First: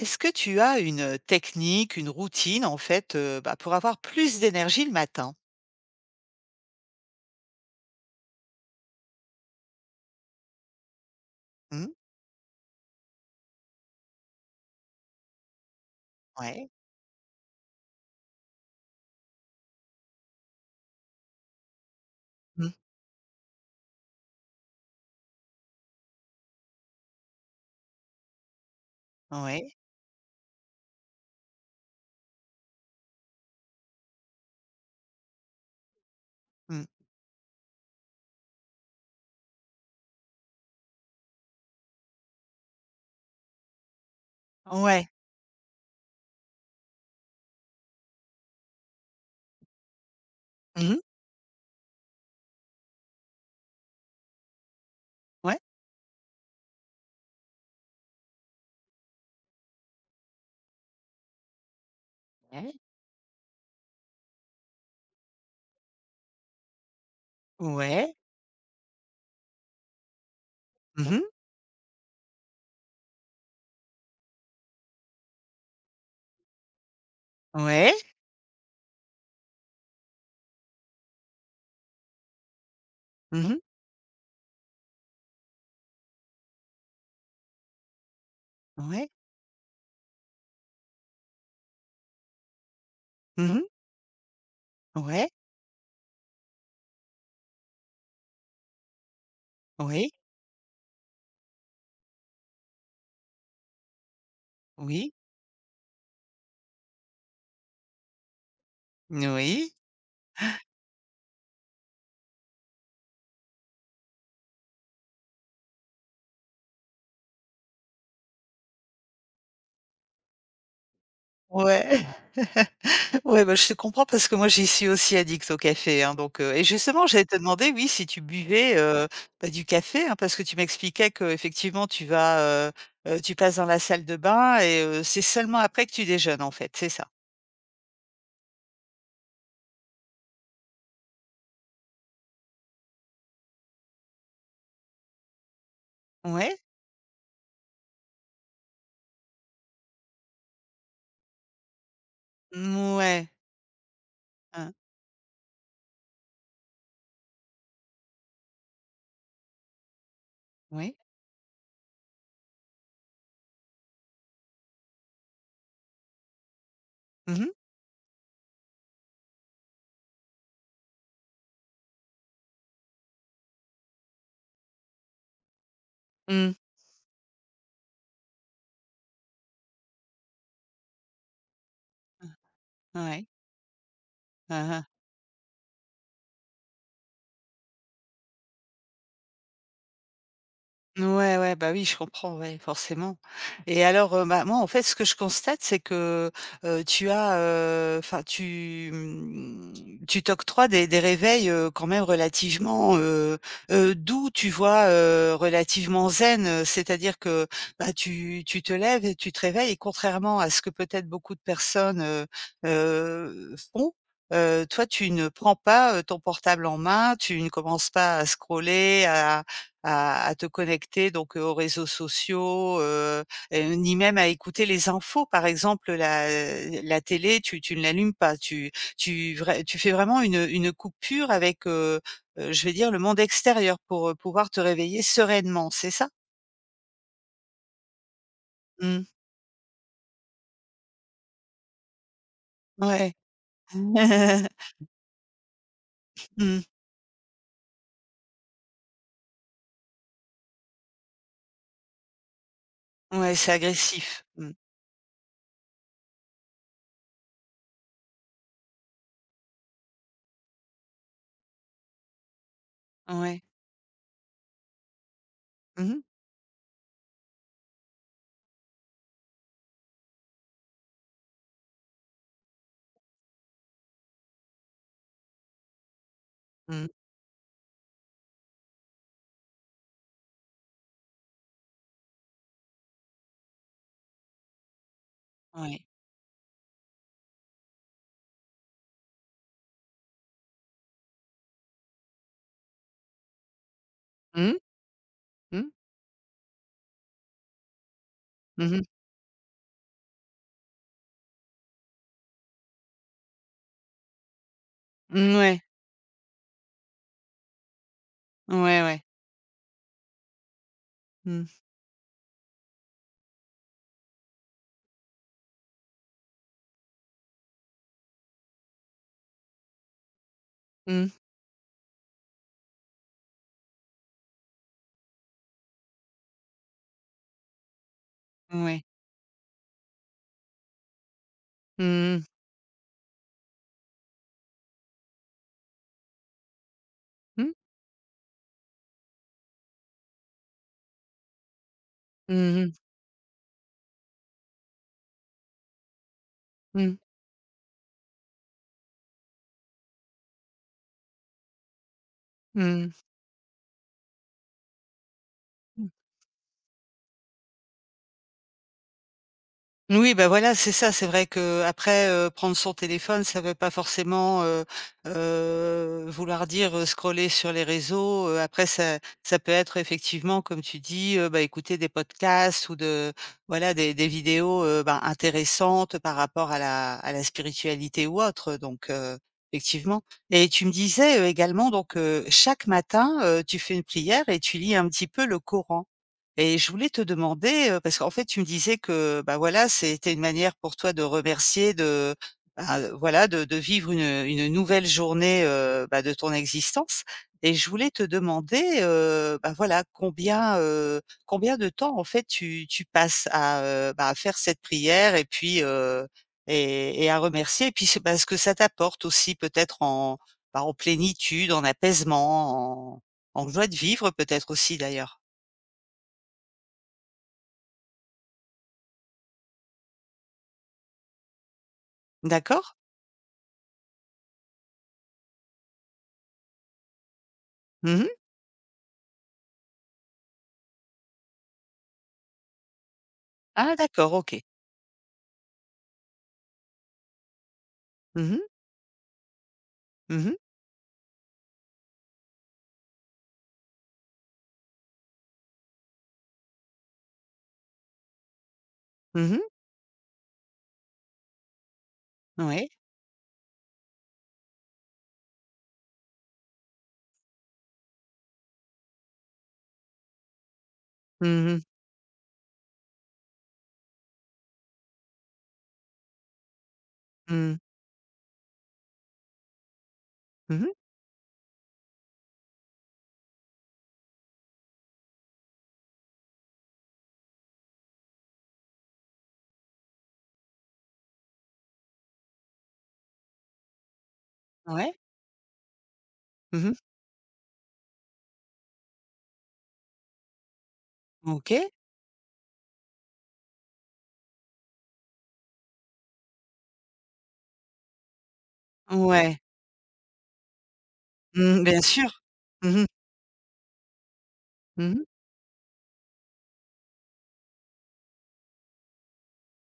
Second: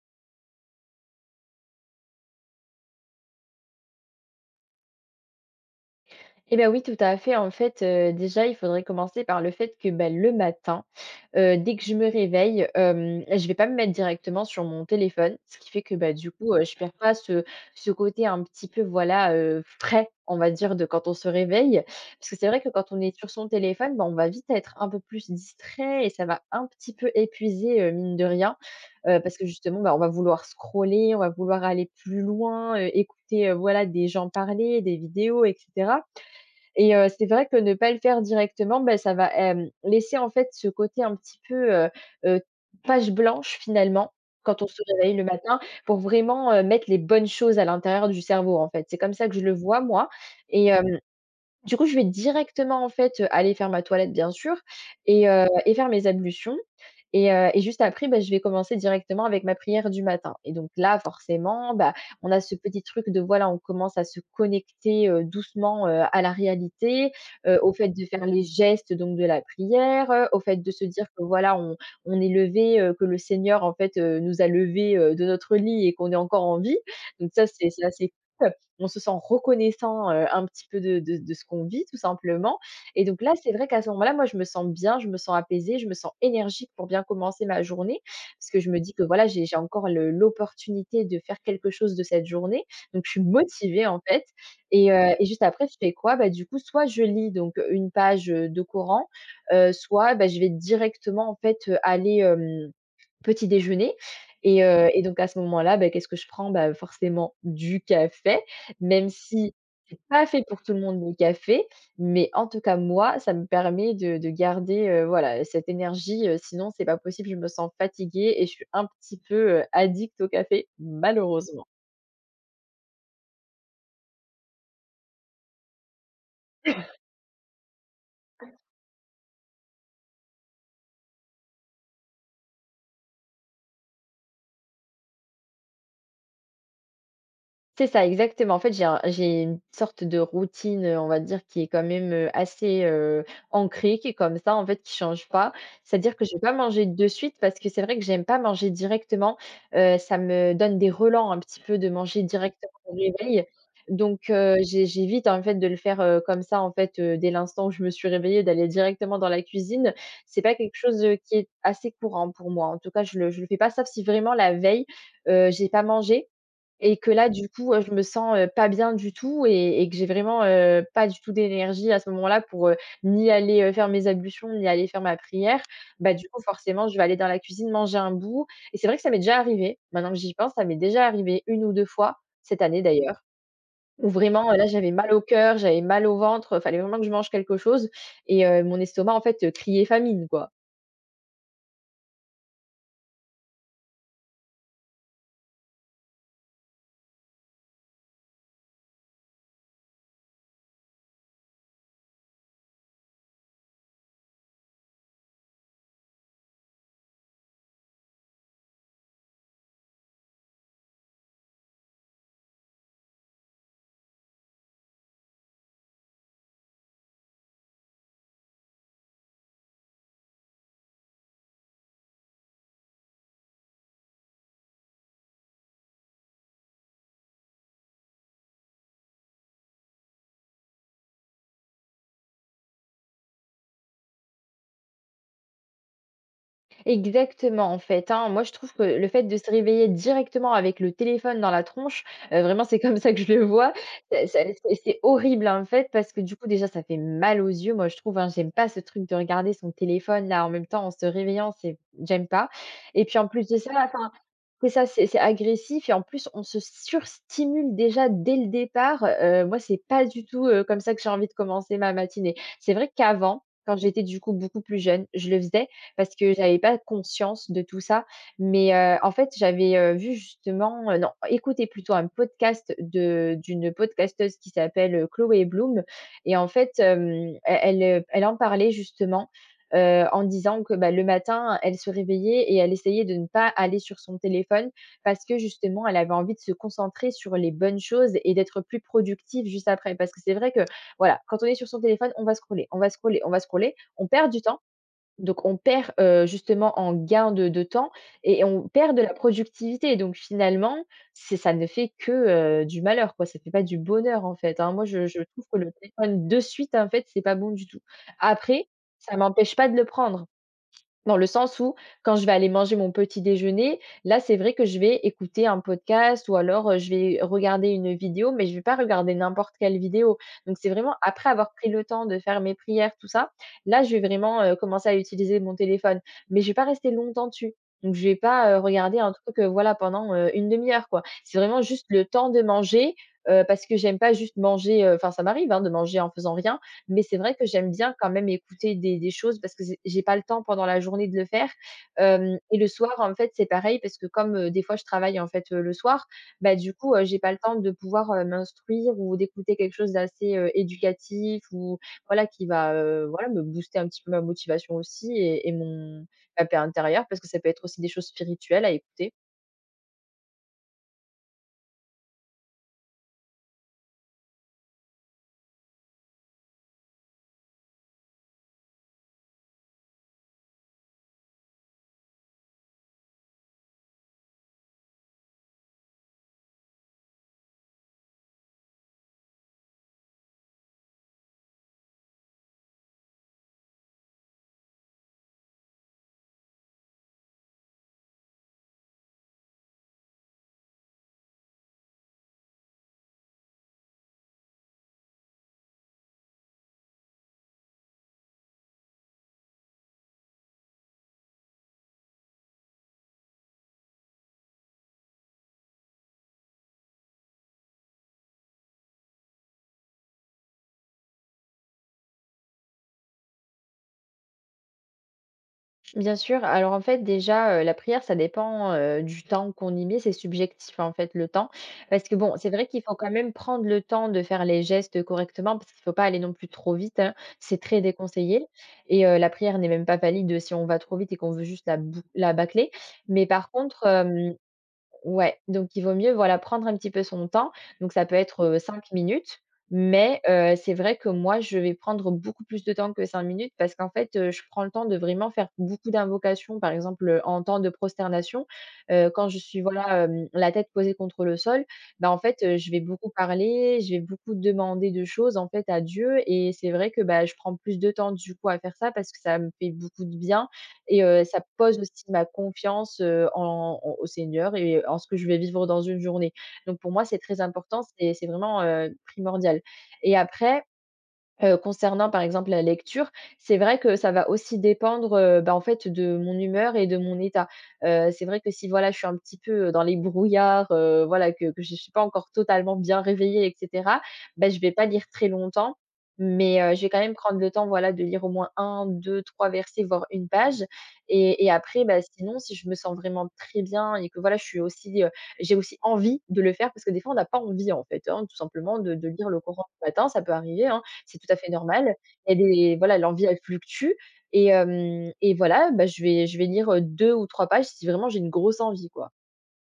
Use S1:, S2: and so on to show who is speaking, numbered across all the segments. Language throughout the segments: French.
S1: Est-ce que tu as une technique, une routine en fait, bah, pour avoir plus d'énergie le matin?
S2: Eh bah, oui, tout à fait. En fait, déjà, il faudrait commencer par le fait que, bah, le matin, dès que
S1: Mmh,
S2: je me réveille, je vais pas me mettre directement sur mon téléphone. Ce qui fait que, bah, du coup,
S1: ouais.
S2: je perds pas ce côté un petit peu, voilà, frais, on va dire, de quand on se réveille. Parce que c'est vrai que
S1: Mmh,
S2: quand on est sur son téléphone, bah, on va vite être un peu plus distrait et ça va un petit peu épuiser, mine de rien. Parce que
S1: ouais.
S2: justement, bah, on va vouloir scroller, on va vouloir aller plus loin, écouter, voilà, des gens parler, des vidéos etc.
S1: Mmh.
S2: Et c'est vrai que ne pas le faire directement, ben ça va, laisser en fait ce côté un petit peu, heu, page blanche finalement, quand on se
S1: Ouais.
S2: réveille le matin pour vraiment, mettre les bonnes choses à l'intérieur du cerveau en fait. C'est comme ça que je le vois moi et
S1: Mmh.
S2: du coup, je vais directement, en fait, aller faire ma toilette, bien sûr
S1: Ouais.
S2: et faire mes ablutions et juste après, bah, je vais commencer directement avec ma prière du matin et donc là, forcément, bah, on a ce
S1: Ouais.
S2: petit truc de, voilà, on commence à se connecter, doucement, à la réalité, au fait de faire les gestes donc de la prière, au fait de se dire
S1: Mmh.
S2: que, voilà, on est levé, que le Seigneur, en fait, nous a levé de notre lit et qu'on est encore en vie donc ça, c'est
S1: Ouais.
S2: assez cool. On se sent reconnaissant, un petit peu de ce qu'on vit tout simplement et donc là, c'est
S1: Mmh.
S2: vrai qu'à ce moment-là, moi, je me sens bien, je me sens apaisée, je me sens énergique pour bien commencer ma journée. Parce que je me dis que
S1: Ouais.
S2: voilà, j'ai encore le l'opportunité de faire quelque chose de cette journée, donc je suis
S1: Mmh.
S2: motivée en fait et
S1: Ouais.
S2: juste après, je fais quoi? Bah, du coup, soit je lis donc une page, de Coran,
S1: Oui.
S2: soit, bah, je vais directement en fait, aller, petit déjeuner et
S1: Oui.
S2: donc à ce moment-là, bah, qu'est-ce que je prends? Bah, forcément du café même si
S1: Oui.
S2: c'est pas fait pour tout le monde, le café, mais en tout cas moi, ça me permet de garder, voilà, cette énergie, sinon c'est pas possible, je me sens fatiguée et je suis un petit peu, addict au café, malheureusement.
S1: Ouais. Ouais, bah, je te comprends parce que moi, j'y suis aussi addict au café, hein, donc et justement, j'allais te demander, oui, si tu buvais, bah, du café, hein, parce que tu m'expliquais que effectivement tu passes dans la salle de bain et c'est seulement après que tu déjeunes, en fait, c'est ça?
S2: C'est ça, exactement. En fait, j'ai une sorte de routine, on va dire, qui est quand même, assez, ancrée, qui est comme ça, en fait, qui change pas. C'est-à-dire que je vais pas
S1: Ouais?
S2: manger de suite parce que c'est vrai que j'aime pas manger directement. Ça me donne des relents un petit peu de manger directement au
S1: Ouais.
S2: réveil. Donc
S1: Hein.
S2: j'évite, en fait, de le faire, comme ça, en fait, dès l'instant où je me suis réveillée, d'aller directement dans la cuisine. C'est pas quelque
S1: Oui.
S2: chose, qui est assez courant pour moi. En tout cas, je le fais pas, sauf si vraiment la veille, j'ai pas mangé et que là,
S1: Mmh
S2: du
S1: mh.
S2: coup, je me sens, pas bien du tout et que j'ai vraiment, pas du tout d'énergie à ce moment-là pour, ni aller, faire mes ablutions, ni aller faire ma prière. Bah, du coup,
S1: Mmh.
S2: forcément, je vais aller dans la cuisine manger un bout et c'est vrai que ça m'est déjà arrivé, maintenant que j'y pense, ça m'est déjà arrivé une ou 2 fois, cette année d'ailleurs,
S1: Ouais.
S2: où vraiment, là,
S1: Mmh.
S2: j'avais mal au cœur, j'avais mal au ventre, fallait vraiment que je mange quelque chose et mon estomac, en fait, criait famine, quoi.
S1: Ouais, ouais, bah, oui, je comprends, ouais, forcément. Et alors, bah, moi, en fait, ce que je constate, c'est que, tu as, enfin, tu t'octroies des réveils, quand même relativement, doux, tu vois? Relativement zen, c'est-à-dire que, bah, tu te lèves et tu te réveilles, et contrairement à ce que peut-être beaucoup de personnes, font, toi, tu ne prends pas, ton portable en main, tu ne commences pas à scroller, à te connecter, donc, aux réseaux sociaux, ni même à écouter les infos. Par exemple, la télé, tu ne l'allumes pas. Tu fais vraiment une coupure avec, je vais dire, le monde extérieur pour pouvoir te réveiller sereinement, c'est ça?
S2: Exactement, en fait, hein. Moi, je trouve que
S1: Mmh.
S2: le fait de se réveiller directement avec le téléphone dans la tronche, vraiment, c'est comme ça
S1: Ouais.
S2: que je le vois. Ça ça c'est c'est horrible, en fait, parce que, du coup,
S1: Mmh.
S2: déjà, ça fait mal aux yeux, moi, je trouve, hein. J'aime pas ce truc de regarder son téléphone, là, en même temps, en se réveillant, c'est j'aime pas et puis, en
S1: Ouais,
S2: plus
S1: c'est
S2: de ça
S1: agressif. Mmh.
S2: c'est ça, c'est agressif et en plus on se surstimule déjà dès le départ, moi c'est pas du tout, comme ça que j'ai envie de commencer ma matinée. C'est vrai qu'avant,
S1: Ouais.
S2: quand j'étais du coup beaucoup plus jeune, je le faisais
S1: Mmh mh.
S2: parce que j'avais pas conscience de tout ça, mais en fait j'avais, vu justement, non, écoutez plutôt un podcast de d'une podcasteuse qui s'appelle, Chloé Bloom et en fait,
S1: Mmh.
S2: elle elle, elle en parlait justement en disant que, bah, le matin, elle se réveillait et elle essayait de ne pas aller sur son téléphone parce que
S1: Ouais.
S2: justement, elle avait envie de se concentrer sur les bonnes choses et d'être plus productive juste après. Parce que c'est vrai que, voilà, quand on est sur son téléphone, on va scroller, on va scroller, on va scroller, on perd du
S1: Mmh.
S2: temps donc on
S1: Mmh.
S2: perd, justement en gain de temps et on
S1: Mmh mh.
S2: perd de la productivité donc finalement, c'est ça ne fait que, du malheur quoi, ça ne fait pas du bonheur en fait, hein. Moi je
S1: Mmh,
S2: trouve que
S1: ouais.
S2: le téléphone de suite en fait, c'est pas bon du tout. Après,
S1: Ouais, ouais.
S2: ça m'empêche pas de le prendre. Dans le
S1: Mmh.
S2: sens où, quand je vais aller manger mon petit déjeuner, là, c'est vrai que je vais écouter un podcast ou alors, je vais regarder une vidéo, mais je ne vais pas regarder n'importe quelle vidéo. Donc c'est vraiment
S1: Mmh.
S2: après avoir pris le temps de faire mes prières, tout ça, là, je vais vraiment, commencer à utiliser mon téléphone. Mais je ne vais pas rester longtemps dessus. Donc je ne vais pas,
S1: Ouais.
S2: regarder un truc, voilà, pendant, 1/2 heure, quoi. C'est vraiment juste le
S1: Mmh mh.
S2: temps de manger, parce que j'aime pas juste manger, enfin ça m'arrive, hein, de manger en faisant rien. Mais c'est vrai que
S1: Mmh.
S2: j'aime bien quand même écouter des choses parce que c'est j'ai pas le temps pendant la journée de le faire, hem et
S1: Mmh
S2: le
S1: mh.
S2: soir, en fait, c'est pareil parce que comme, des fois je travaille, en fait, le soir, bah, du coup,
S1: Mmh.
S2: j'ai pas le temps de pouvoir, m'instruire ou d'écouter quelque chose d'assez, éducatif ou voilà qui va,
S1: Mmh.
S2: voilà me booster un petit peu ma motivation aussi et
S1: Mmh.
S2: mon ma paix intérieure parce que ça peut être aussi des choses spirituelles à écouter.
S1: Oui, ben voilà, c'est ça. C'est vrai qu'après, prendre son téléphone, ça veut pas forcément, vouloir dire, scroller sur les réseaux. Après ça peut être, effectivement, comme tu dis, bah, écouter des podcasts, ou de voilà, des vidéos, ben, intéressantes par rapport à la spiritualité ou autre, donc effectivement. Et tu me disais, également, donc chaque matin, tu fais une prière et tu lis un petit peu le Coran. Et je voulais te demander, parce qu'en fait, tu me disais que, bah, voilà, c'était une manière pour toi de remercier, de, bah, voilà, de vivre une nouvelle journée, bah, de ton existence. Et je voulais te demander, bah, voilà, combien de temps, en fait, tu passes à, bah, à faire cette prière, et puis, et à remercier, et puis ce, bah, que ça t'apporte aussi peut-être en, bah, en plénitude, en apaisement, en joie de vivre peut-être aussi d'ailleurs.
S2: Bien sûr. Alors en fait, déjà, la prière, ça dépend, du temps qu'on y met. C'est subjectif, en fait, le temps. Parce que bon, c'est
S1: D'accord?
S2: vrai qu'il faut quand même prendre le temps de faire les gestes correctement, parce qu'il ne faut pas aller non plus trop vite, hein. C'est très
S1: Mmh mh.
S2: déconseillé et la prière n'est même pas valide si on va trop vite et qu'on veut juste la bâcler. Mais par
S1: Ah
S2: contre,
S1: d'accord, OK.
S2: ouais, donc il vaut mieux, voilà, prendre un petit peu son temps. Donc ça peut
S1: Mmh mh.
S2: être, 5 minutes, mais
S1: Mmh mh.
S2: c'est vrai que moi, je vais prendre beaucoup plus de temps que 5 minutes parce qu'en fait, je prends le temps de vraiment faire beaucoup d'invocations, par exemple, en temps de prosternation, quand
S1: Mmh
S2: je
S1: mh.
S2: suis, voilà, la tête posée contre le sol, bah, en fait,
S1: Ouais.
S2: je vais beaucoup parler, je vais beaucoup demander de choses, en fait, à Dieu et c'est vrai que, bah, je prends plus de temps, du coup, à faire ça parce que ça me fait beaucoup de bien et ça
S1: Mmh mh.
S2: pose aussi ma confiance, en en au Seigneur et en ce que je vais vivre dans une journée. Donc pour moi, c'est très
S1: Mmh.
S2: important, c'est vraiment, primordial et
S1: Mmh
S2: après
S1: mh.
S2: Concernant par exemple la lecture, c'est vrai que ça va aussi dépendre, bah, en fait de mon humeur et de mon état. C'est vrai que si voilà, je suis un petit peu, dans les brouillards, voilà que je ne suis pas encore totalement bien réveillée, et cetera, bah, je vais pas
S1: Ouais.
S2: lire très longtemps, mais
S1: Mmh mh.
S2: je vais quand même prendre le temps, voilà, de lire au moins un, deux, trois versets, voire une page. Et
S1: OK.
S2: après, bah, sinon, si je me sens vraiment très bien et que voilà je suis aussi, j'ai aussi envie de le faire parce que des fois on n'a pas envie, en fait, hein, tout simplement de lire
S1: Ouais.
S2: le Coran le matin, ça peut arriver, hein, c'est tout à fait
S1: Mmh, bien
S2: normal.
S1: sûr.
S2: Il y
S1: Mmh
S2: a des,
S1: mh.
S2: voilà, l'envie, elle fluctue, et
S1: Mmh mh.
S2: hem et voilà, bah, je vais lire, deux ou 3 pages si vraiment j'ai une grosse envie, quoi.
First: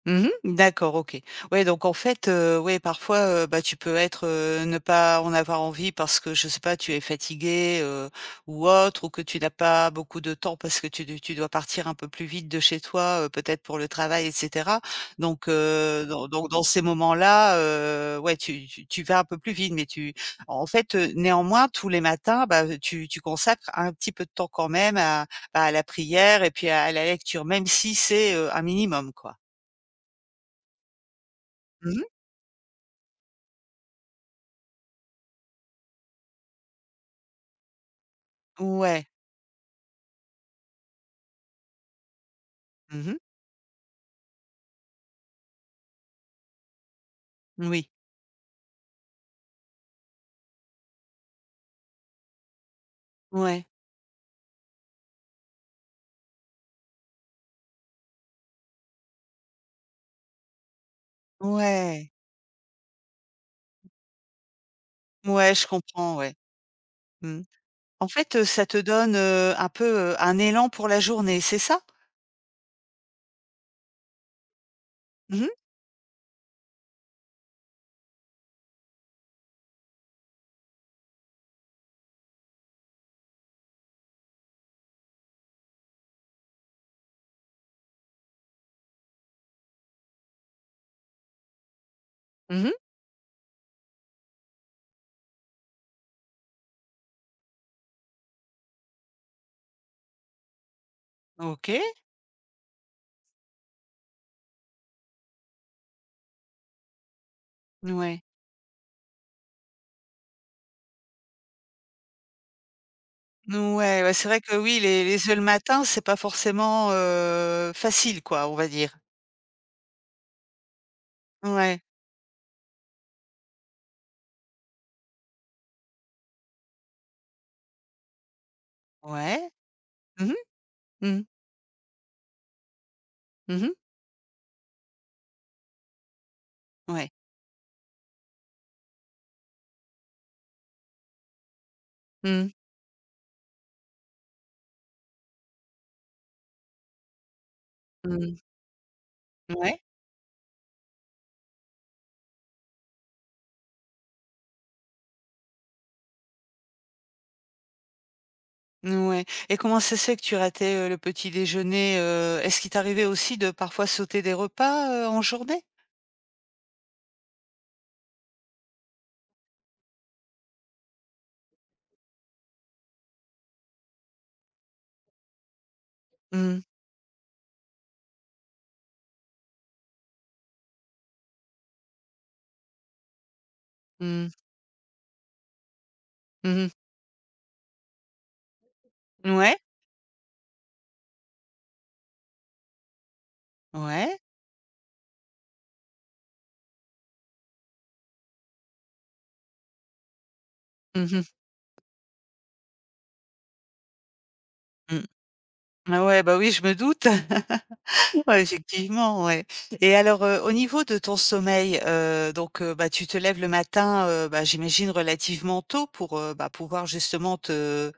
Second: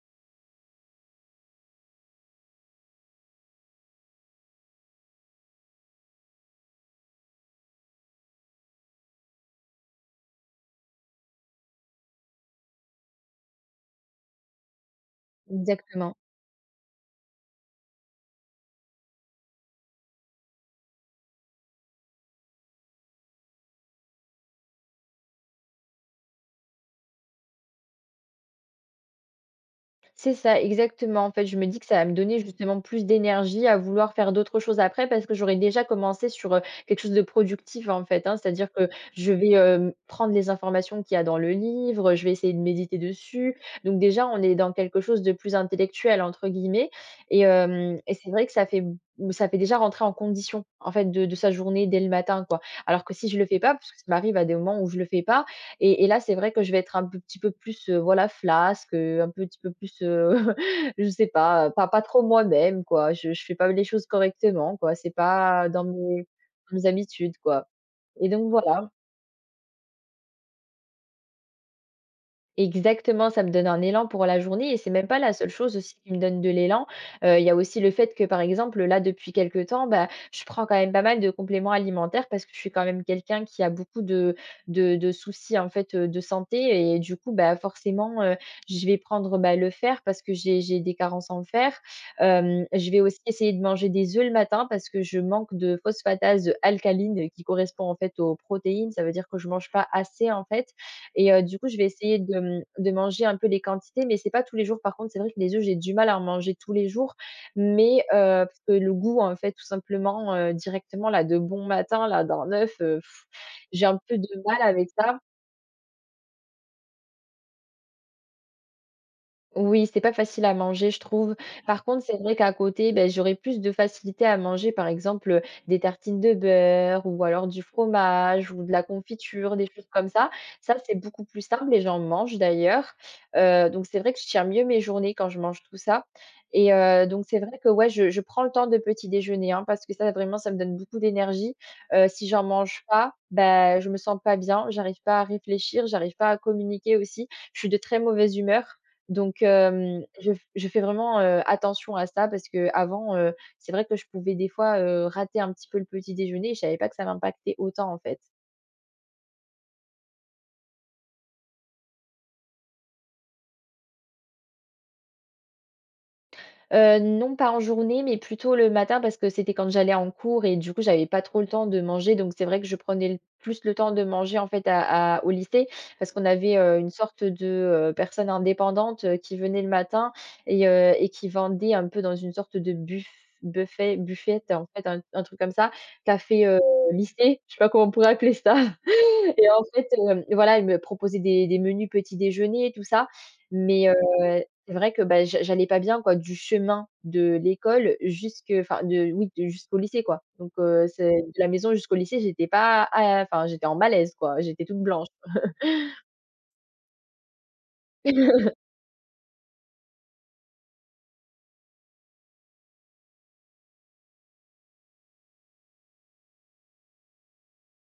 S1: Mmh. D'accord, OK. Ouais, donc en fait, ouais, parfois, bah, tu peux être, ne pas en avoir envie parce que, je sais pas, tu es fatigué, ou autre, ou que tu n'as pas beaucoup de temps parce que tu dois partir un peu plus vite de chez toi, peut-être pour le travail et cetera.
S2: Exactement.
S1: Dans ces moments-là, ouais, tu vas un peu plus vite, mais tu en fait, néanmoins, tous les matins, bah, tu consacres un petit peu de temps quand même à, bah, à la prière, et puis à la lecture, même si c'est, un minimum, quoi.
S2: C'est ça, exactement. En fait, je me dis que ça
S1: Mmh.
S2: va me donner justement plus d'énergie à vouloir faire d'autres choses après, parce que j'aurais déjà commencé sur quelque chose de productif, en fait, hein. C'est-à-dire que
S1: Ouais.
S2: je vais, prendre les informations qu'il y a dans le livre, je vais essayer de méditer
S1: Mmh.
S2: dessus. Donc déjà, on est dans quelque chose de «plus intellectuel» entre guillemets, et
S1: Oui.
S2: hem et c'est vrai que ça fait déjà rentrer en condition, en fait, de sa journée dès le matin, quoi. Alors que si je le fais
S1: Ouais.
S2: pas, parce que ça m'arrive à des moments où je le fais pas, et là, c'est vrai que je vais être un peu petit peu plus, voilà, flasque, un petit peu plus, je sais pas, pas
S1: Ouais.
S2: trop moi-même, quoi. Je fais pas les choses correctement, quoi. C'est
S1: Ouais, je
S2: pas dans
S1: comprends,
S2: mes
S1: ouais.
S2: dans mes habitudes,
S1: Mmh.
S2: quoi,
S1: En
S2: et
S1: fait,
S2: donc
S1: ça te
S2: voilà.
S1: donne, un peu, un élan pour la journée, c'est ça?
S2: Exactement, ça me donne un élan pour la journée, et c'est même pas la
S1: Mmh
S2: seule
S1: mh.
S2: chose aussi qui me donne de l'élan. Il y a aussi le fait que, par exemple, là, depuis quelque temps, bah, je prends quand même pas mal de compléments alimentaires parce que je suis quand même quelqu'un qui a beaucoup de soucis, en fait, de santé, et du coup, bah, forcément, je vais prendre, bah, le fer parce que j'ai des carences en fer.
S1: Mmh.
S2: Je vais aussi essayer de manger des œufs le matin parce que je manque de phosphatase alcaline, qui correspond, en fait, aux protéines. Ça veut dire que je mange pas assez, en fait, et du coup, je
S1: OK.
S2: vais essayer de manger un peu les quantités, mais c'est pas tous les jours. Par contre, c'est vrai que les œufs, j'ai du mal à en manger tous les jours, mais
S1: Ouais.
S2: parce que le goût, en fait, tout simplement, directement là, de bon matin là, d'un œuf, j'ai un
S1: Ouais, ouais,
S2: peu de
S1: c'est vrai que
S2: mal
S1: oui,
S2: avec
S1: les
S2: ça.
S1: les œufs le matin, c'est pas forcément, facile, quoi, on va dire.
S2: Oui, c'est pas facile à manger, je trouve.
S1: Ouais.
S2: Par contre, c'est vrai qu'à côté, ben, j'aurais plus de facilité à manger, par exemple, des tartines de beurre ou alors du fromage ou de la
S1: Ouais.
S2: confiture, des choses comme
S1: Mmh
S2: ça. Ça, c'est
S1: mh. Mmh.
S2: beaucoup plus simple, et j'en mange d'ailleurs.
S1: Mmh.
S2: Donc c'est vrai que je tiens mieux mes journées quand je mange tout ça, et
S1: Ouais.
S2: donc c'est vrai que, ouais, je prends le temps de petit déjeuner, hein, parce que ça, vraiment, ça me donne beaucoup d'énergie. Si j'en
S1: Mmh.
S2: mange pas, ben, je me sens pas bien, j'arrive pas à réfléchir, j'arrive pas à communiquer aussi. Je suis de très mauvaise
S1: Mmh.
S2: humeur. Donc
S1: Ouais.
S2: je fais vraiment, attention à ça parce qu'avant, c'est vrai que je pouvais des fois, rater un petit peu le petit déjeuner, et je savais pas que ça m'impactait autant, en fait.
S1: Ouais, et comment ça se fait que tu ratais, le petit déjeuner? Est-ce qu'il t'arrivait aussi de parfois sauter des repas, en journée?
S2: Non, pas en journée, mais plutôt le matin parce que c'était quand j'allais en cours, et du coup, j'avais pas trop le temps de manger, donc c'est vrai que je prenais l plus le temps de manger, en fait, à au lycée, parce qu'on avait,
S1: Mmh.
S2: une sorte de, personne indépendante, qui venait le matin, et qui vendait un peu dans une sorte de
S1: Mmh.
S2: buffette, en fait, un truc comme ça, café,
S1: Mmh mh.
S2: lycée, je sais pas comment on pourrait appeler ça, et
S1: Ouais,
S2: en fait, voilà, elle me proposait des menus petit déjeuner, et tout ça, mais
S1: ouais.
S2: c'est vrai que, bah, j'allais pas bien, quoi, du chemin de l'école jusque, enfin, de, oui, de, jusqu'au lycée, quoi. Donc
S1: Mmh
S2: c'est
S1: mh.
S2: de la maison jusqu'au lycée, j'étais pas à, enfin, j'étais en malaise, quoi, j'étais toute
S1: Mmh.
S2: blanche.
S1: Ah ouais, bah oui, je me doute. Ouais, effectivement, ouais. Et alors, au niveau de ton sommeil, donc, bah, tu te lèves le matin, bah, j'imagine relativement tôt pour, bah, pouvoir justement te…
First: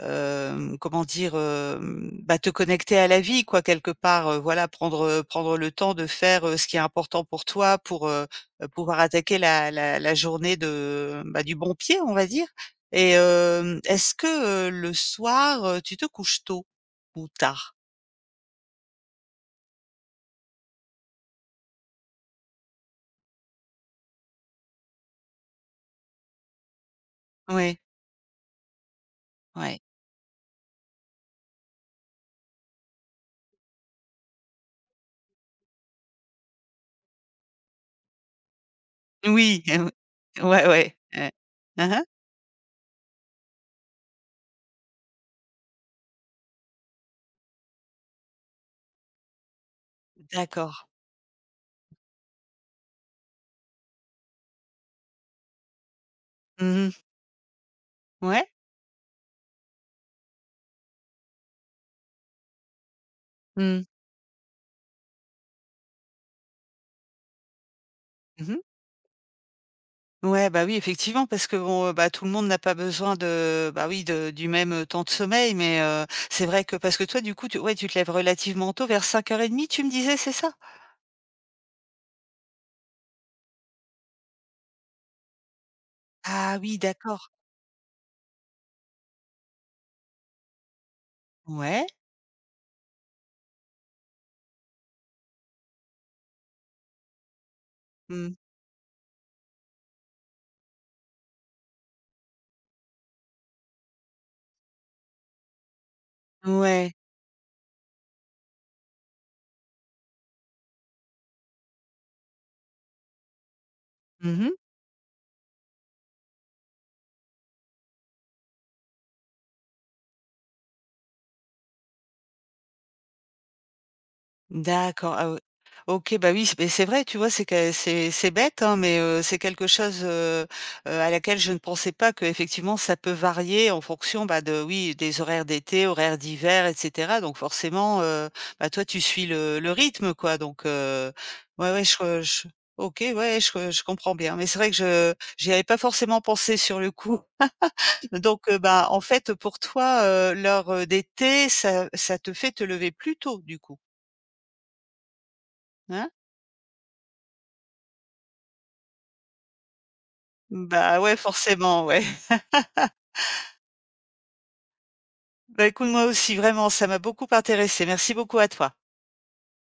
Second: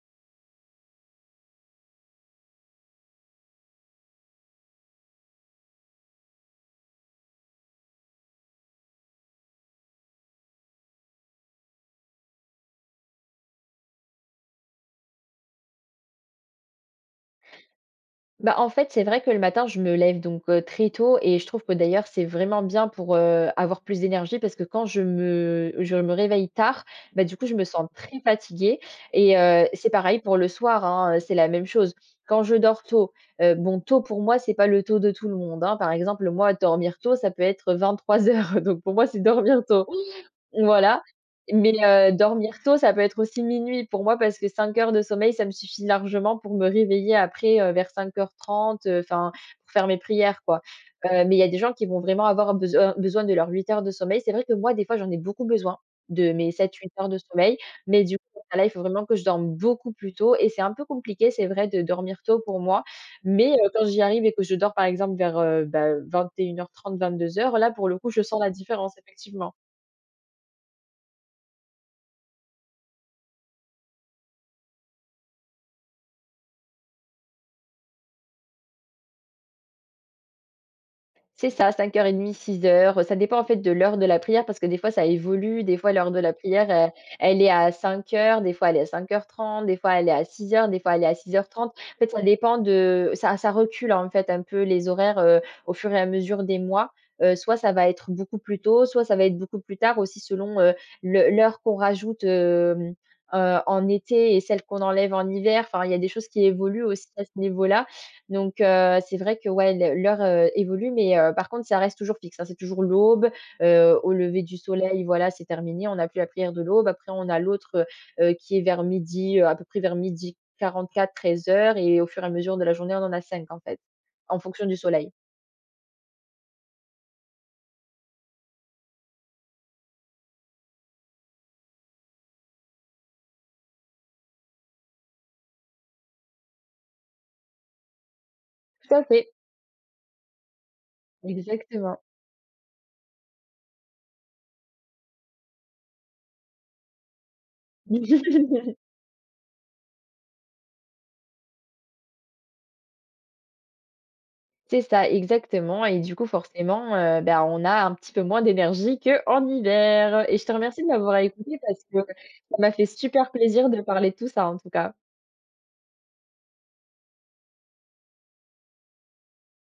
S1: Comment dire? Bah, te connecter à la vie, quoi, quelque part, voilà, prendre, prendre le temps de faire, ce qui est important pour toi pour, pouvoir attaquer la journée, de, bah, du bon pied, on va dire. Et est-ce que, le soir, tu te couches tôt ou tard?
S2: Bah, en fait, c'est vrai que le matin, je me lève donc très tôt, et je trouve que d'ailleurs, c'est vraiment bien pour, avoir plus d'énergie parce que quand je me réveille tard, bah, du coup, je me
S1: Ouais,
S2: sens très fatiguée, et
S1: ouais.
S2: c'est pareil pour le soir, hein, c'est la même chose. Quand je dors tôt, bon, tôt pour moi, c'est pas le tôt de tout le monde, hein. Par exemple, moi, dormir tôt, ça peut être 23h, donc pour moi, c'est dormir
S1: Oui.
S2: tôt.
S1: Ouais, ouais, ouais.
S2: Voilà,
S1: Hein
S2: mais
S1: hein.
S2: dormir tôt, ça peut être aussi minuit pour moi parce que 5 heures de sommeil, ça me suffit largement pour me réveiller après, vers 5h30, enfin, pour faire mes prières, quoi.
S1: D'accord.
S2: Mais il y a des gens qui vont vraiment avoir besoin de leurs 8 heures de sommeil. C'est vrai que moi, des fois, j'en ai beaucoup besoin de mes sept huit
S1: Mmh.
S2: heures de sommeil, mais du coup,
S1: Ouais.
S2: là il faut vraiment que je dorme beaucoup plus tôt, et c'est un peu compliqué, c'est vrai, de dormir tôt pour moi, mais
S1: Mmh.
S2: quand j'y arrive et que je dors, par exemple, vers, bah, 2h30, 22h, là, pour le coup, je sens la
S1: Mmh.
S2: différence, effectivement.
S1: Ouais, bah, oui, effectivement, parce que bon, bah, tout le monde n'a pas besoin de, bah, oui, de du même, temps de sommeil, mais c'est vrai que, parce que toi, du coup, tu, ouais, tu te lèves relativement tôt, vers 5:30, tu me disais, c'est ça?
S2: C'est ça, 5:30, 6h. Ça dépend en fait de l'heure de la prière parce que des fois ça évolue, des fois l'heure de la
S1: Ah
S2: prière,
S1: oui, d'accord.
S2: elle est à 5h, des fois elle est à 5h30, des fois elle est à 6h, des fois elle est à 6h30.
S1: Ouais.
S2: En fait, ça dépend de ça ça recule en fait un peu les horaires, au fur et à mesure des mois. Soit ça va être
S1: Mmh.
S2: beaucoup plus tôt, soit ça va être beaucoup plus tard aussi selon, le l'heure qu'on rajoute, en été et celle qu'on enlève en hiver. Enfin, il y a des choses qui évoluent
S1: Ouais.
S2: aussi à ce niveau-là. Donc c'est vrai que, ouais, l'heure, évolue, mais par contre ça reste toujours fixe, hein. C'est toujours l'aube, au lever
S1: Mmh.
S2: du soleil, voilà, c'est terminé. On n'a plus la prière de l'aube. Après on a l'autre, qui est vers midi, à peu près vers 12h44, 13h, et au fur et à mesure de la journée, on en a 5 en fait, en fonction du soleil.
S1: D'accord, ah ouais. OK, bah, oui, c beh, c'est vrai, tu vois? C'est que c'est bête, hein, mais c'est quelque chose, à laquelle je ne pensais pas, que effectivement ça peut varier en fonction, bah, de, oui, des horaires d'été, horaires d'hiver et cetera, donc forcément, bah, toi,
S2: Tout
S1: tu
S2: à
S1: suis
S2: fait,
S1: le rythme, quoi. Donc ouais, ouais,
S2: exactement.
S1: je OK, ouais, je comprends bien, mais c'est vrai que je j'y avais pas forcément pensé sur le coup. Donc bah, en fait, pour toi, l'heure, d'été, ça te fait te lever plus tôt, du coup,
S2: C'est ça, exactement, et
S1: hein?
S2: du coup, forcément, bah, on a un petit peu moins d'énergie qu'en hiver, et je te remercie de
S1: Bah, ouais,
S2: m'avoir écoutée parce
S1: forcément,
S2: que
S1: ouais.
S2: ça m'a fait super plaisir de parler de tout ça, en tout cas.
S1: Bah, écoute, moi aussi, vraiment, ça m'a beaucoup intéressé. Merci beaucoup à toi.